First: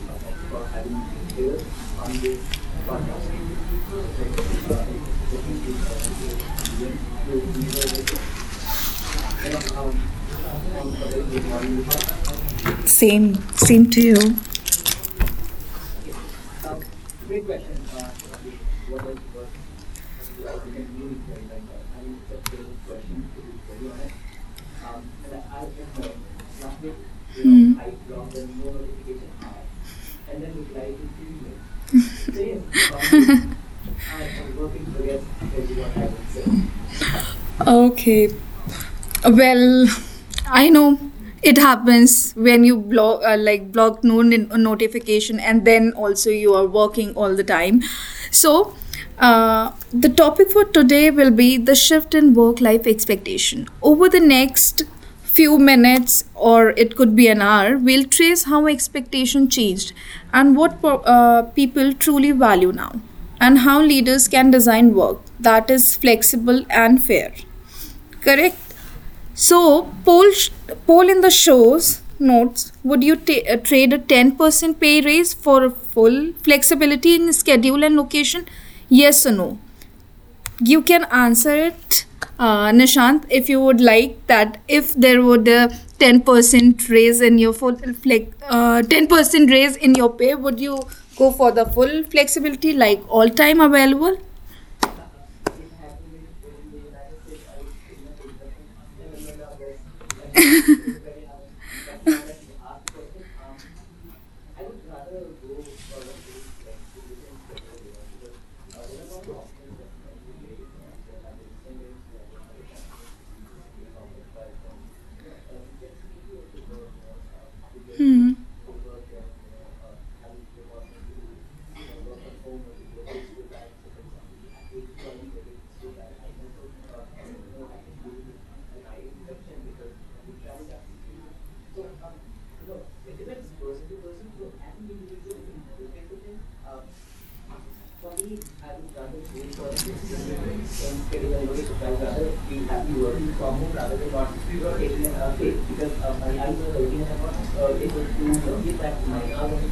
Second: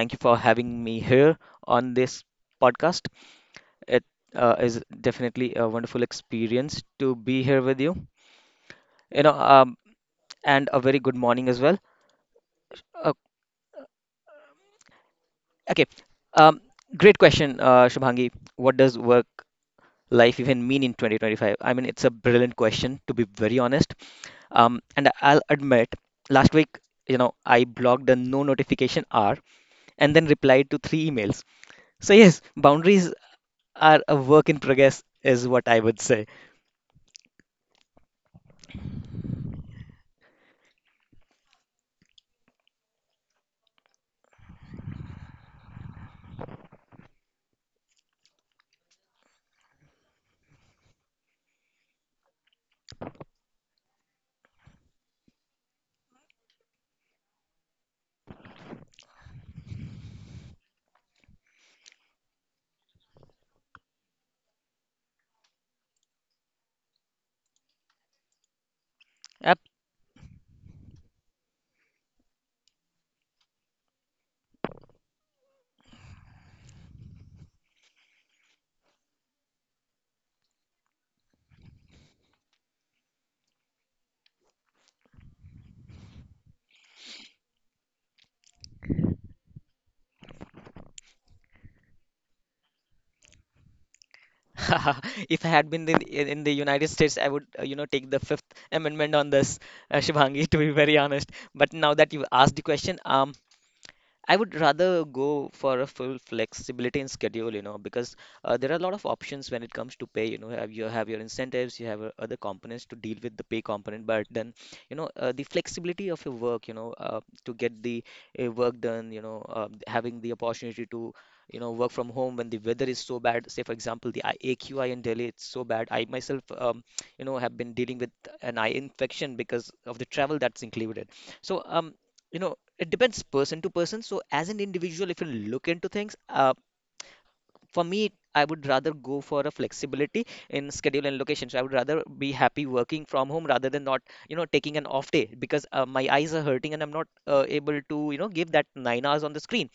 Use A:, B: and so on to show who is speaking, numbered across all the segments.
A: thank you for having me here on this podcast. It is definitely a wonderful experience to be here with you. You know, um, and a very good morning as well. Uh,
B: Same, same to you.
A: okay, um, Great question, Shubhangi. What does work life even mean in 2025? I mean, it's a brilliant question, to be very honest. And I'll admit, last week, I blocked the no notification hour and then replied to 3 emails. So yes, boundaries are a work in progress, is what I would say.
B: Okay, well, I know it happens when you block like block no notification and then also you are working all the time. So, the topic for today will be the shift in work life expectation. Over the next few minutes or it could be an hour, we'll trace how expectation changed and what people truly value now and how leaders can design work that is flexible and fair. Correct?
A: Yep.
B: So, poll in the show's notes. Would you trade a 10% pay raise for a full flexibility in schedule and location? Yes or no? You can answer it, Nishant, if you would like that. If there would a 10% raise in your 10% raise in your pay, would you go for the full flexibility like all time available?
A: If I had been in the United States, I would, take the Fifth Amendment on this, Shubhangi, to be very honest. But now that you asked the question, I would rather go for a full flexibility in schedule, you know, because there are a lot of options when it comes to pay. Have you have your incentives, you have other components to deal with the pay component, but then, the flexibility of your work, to get the
B: Hmm.
A: work done, having the opportunity to, you know, work from home when the weather is so bad. Say, for example, the AQI in Delhi, it's so bad. I myself, you know, have been dealing with an eye infection because of the travel that's included. So, you know, it depends person to person. So as an individual, if you look into things, for me, I would rather go for a flexibility in schedule and location. So I would rather be happy working from home rather than not, you know, taking an off day because my eyes are hurting and I'm not able to, you know, give that 9 hours on the screen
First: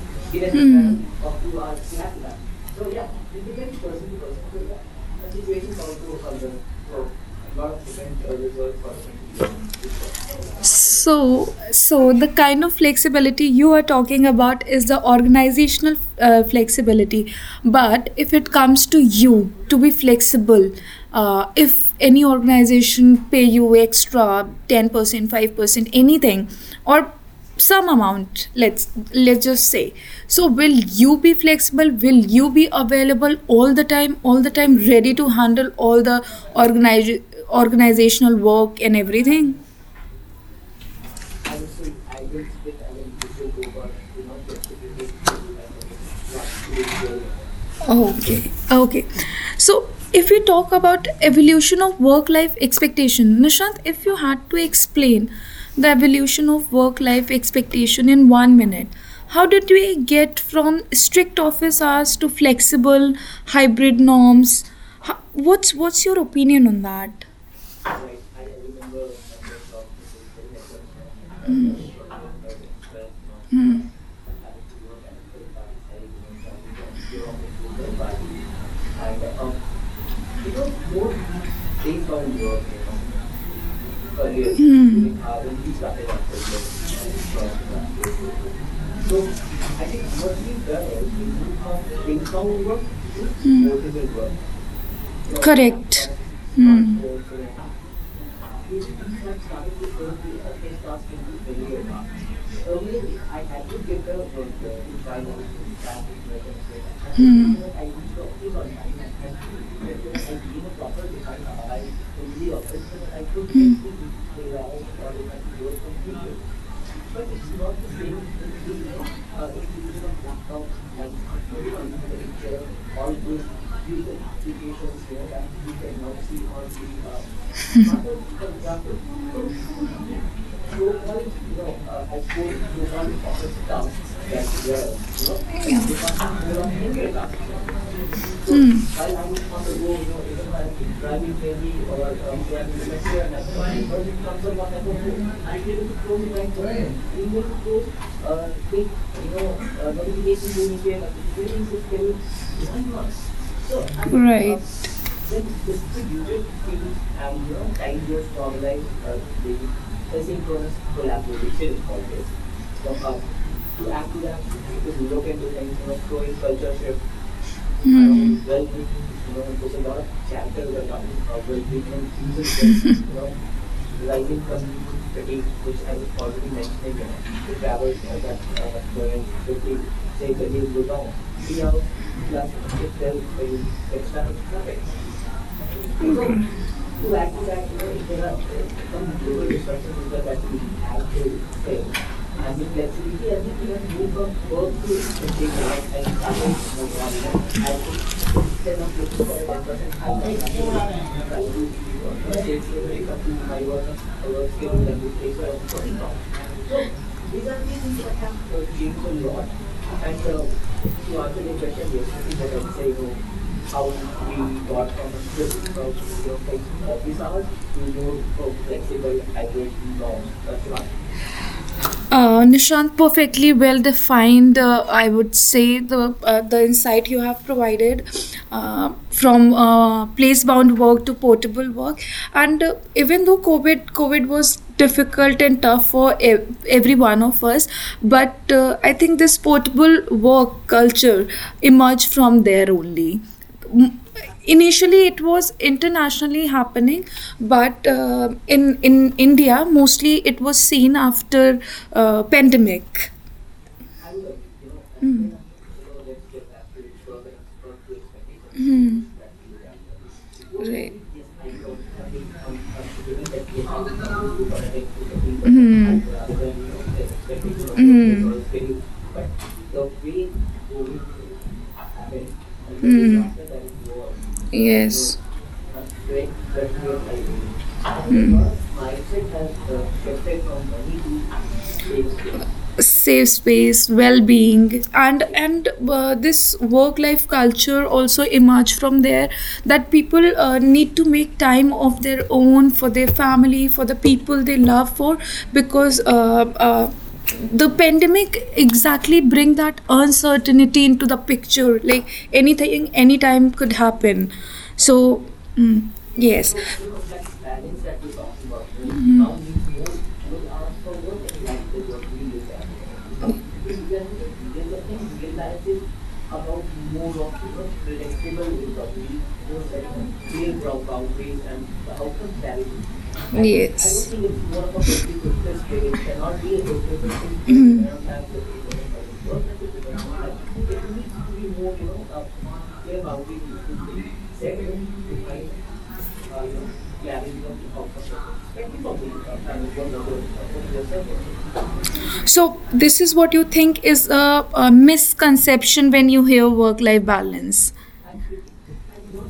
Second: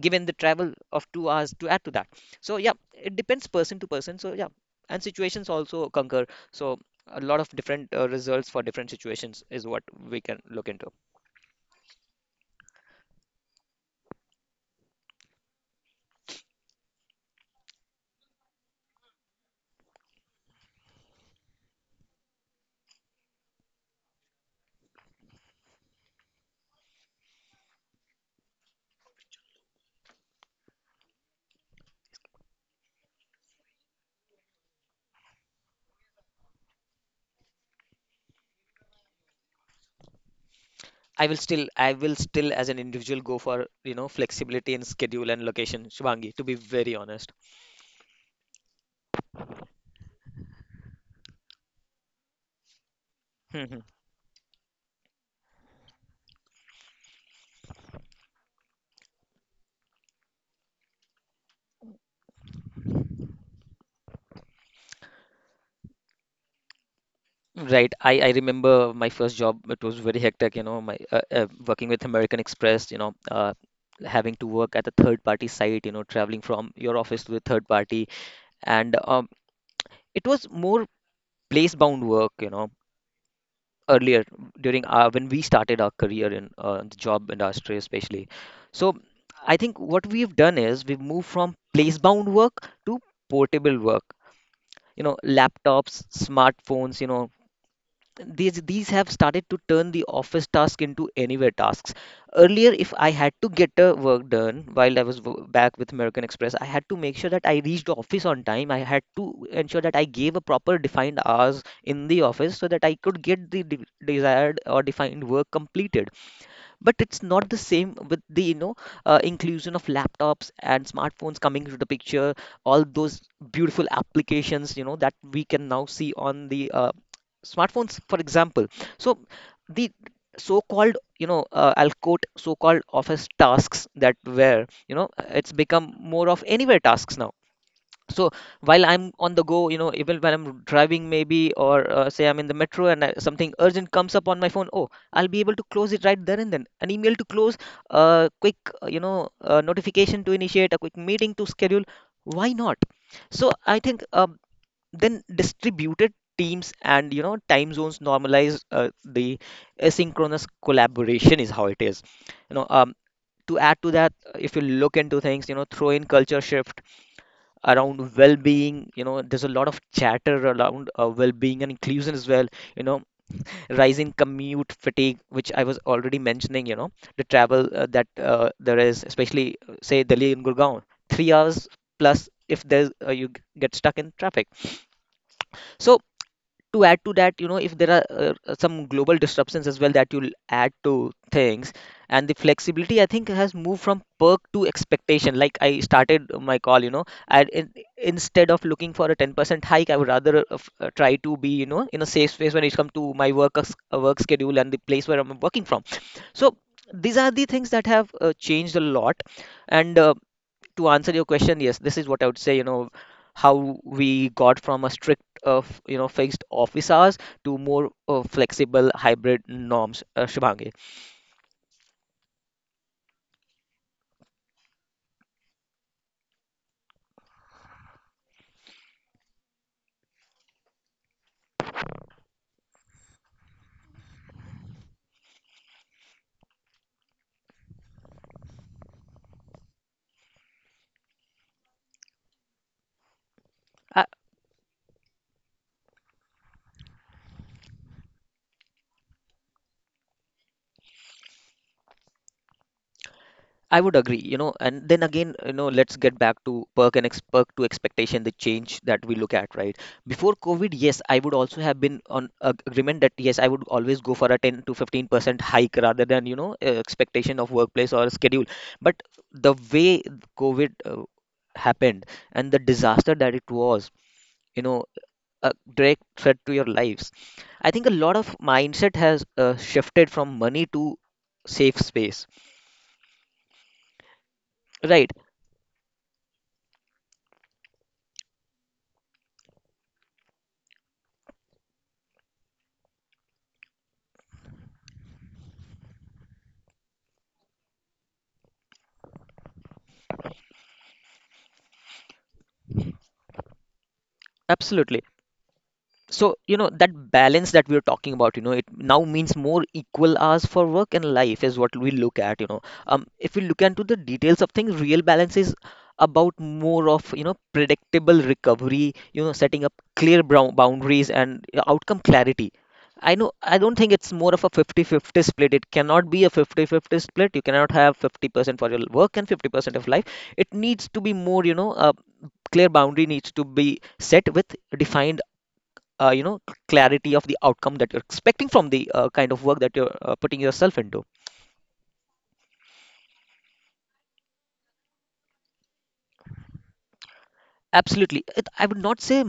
A: given the travel of 2 hours to add to that. So yeah, it depends person to person. So yeah, and situations also concur. So a lot of different results for different situations is what we can look into.
B: So, so the kind of flexibility you are talking about is the organizational flexibility. But if it comes to you to be flexible, if any organization pay you extra 10%, 5%, anything, or some amount, let's just say. So, will you be flexible? Will you be available all the time, all the time ready to handle all the organize, organizational work and everything?
A: I will still, as an individual, go for, you know, flexibility in schedule and location, Shivangi. To be very honest.
B: Okay, okay. So, if we talk about evolution of work-life expectation, Nishant,
A: Mhm.
B: if you had to explain the evolution of work-life expectation in 1 minute, how did we get from strict office hours to flexible hybrid norms? What's your opinion on that?
A: Right? I remember my first job. It was very hectic. You know, my working with American Express. You know, having to work at a third party site. You know, traveling from your office to a third party, and it was more place bound work. You know, earlier when we started our career in the job industry especially. So I think what we've done is we've moved from place bound work to portable work, you know, laptops,
B: Correct. Hmm.
A: smartphones, you know, these have started to turn the office task into anywhere tasks. Earlier if I had to get a work done while I was back with American Express, I had to make sure that I reached the office on time. I had to ensure that I gave a proper defined hours in the office so that I could get the desired or defined work completed. But it's not the same with the, you know, inclusion of laptops and smartphones coming into the picture, all those beautiful applications, you know, that we can now see on the, smartphones for example. So the so-called, you know, I'll quote, so-called office tasks that were, you know, it's become more of anywhere tasks
B: Yeah.
A: now. So while I'm on the go, you know, even when I'm driving maybe, or say I'm in the metro and something urgent comes up on my phone, oh, I'll be able to close it right there and then. An email to close, a quick notification to initiate, a quick meeting to schedule, why not? So I think, then distributed teams and, you know, time zones normalize, the asynchronous collaboration is how it is, you know. To add to that, if you look into things, you know, throw in culture shift around well-being, you know, there's a lot of chatter around well-being and inclusion as well, you know, rising commute fatigue, which I was already mentioning, you know, the travel, that there is, especially, say Delhi and Gurgaon, 3 hours plus if there's, get stuck in traffic. So to add to that, you know, if there are, some global disruptions as well that you'll add to things. And the flexibility, I think, has moved from perk to expectation. Like I started my call, you know, instead of looking for a 10% hike, I would rather try to be, you know, in a safe space when it comes to my work, work schedule and the place where I'm working from. So these are the things that have changed a lot. And to answer your question, yes, this is what I would say. You know, how we got from a strict, you know, fixed office hours to more flexible hybrid norms, Shubhangi.
B: Nishant, perfectly well defined. I would say the insight you have provided from place bound work to portable work, and even though COVID was difficult and tough for every one of us, but I think this portable work culture emerged from there only.
A: Uh,
B: Initially it was internationally happening, but in india mostly it was seen after pandemic.
A: I would agree, you know, and then again, you know, let's get back to perk and ex perk to expectation, the change that we look at, right? Before COVID,
B: Right.
A: yes, I would also have been on agreement that yes, I would always go for a 10 to 15% hike
B: Hmm.
A: rather than, you know, expectation of workplace or
B: Hmm.
A: schedule. But the way COVID happened and the disaster
B: Hmm.
A: that it was, you know,
B: Yes.
A: a direct threat to your lives, I think a lot of mindset has shifted from money to safe space,
B: Safe space, well-being,
A: right?
B: and this work-life culture also emerged from there. That people need to make time of their own for their family, for the people they love. For because uh, the pandemic exactly bring that uncertainty into the picture like anything anytime could happen. So,
A: Absolutely.
B: mm,
A: So
B: yes.
A: you know that balance that we're talking about, you know, it now means more equal hours for work and life is what we look at, you know. If we look into the details of things, real balance is about more of, you know, predictable recovery, you know, setting up clear
B: Mhm.
A: boundaries and, outcome clarity. I know, I don't think
B: Yes.
A: it's more of a 50-50 split. It cannot be a 50-50 split. You cannot
B: Mm.
A: have 50% for your work and 50% of life. It needs to be more, you know, a clear boundary needs to be set with defined, uh, you know clarity of the outcome that you're expecting from the, kind of work that you're, putting yourself into.
B: So this is what you think is a misconception when you hear work life balance.
A: Absolutely. It, I would not say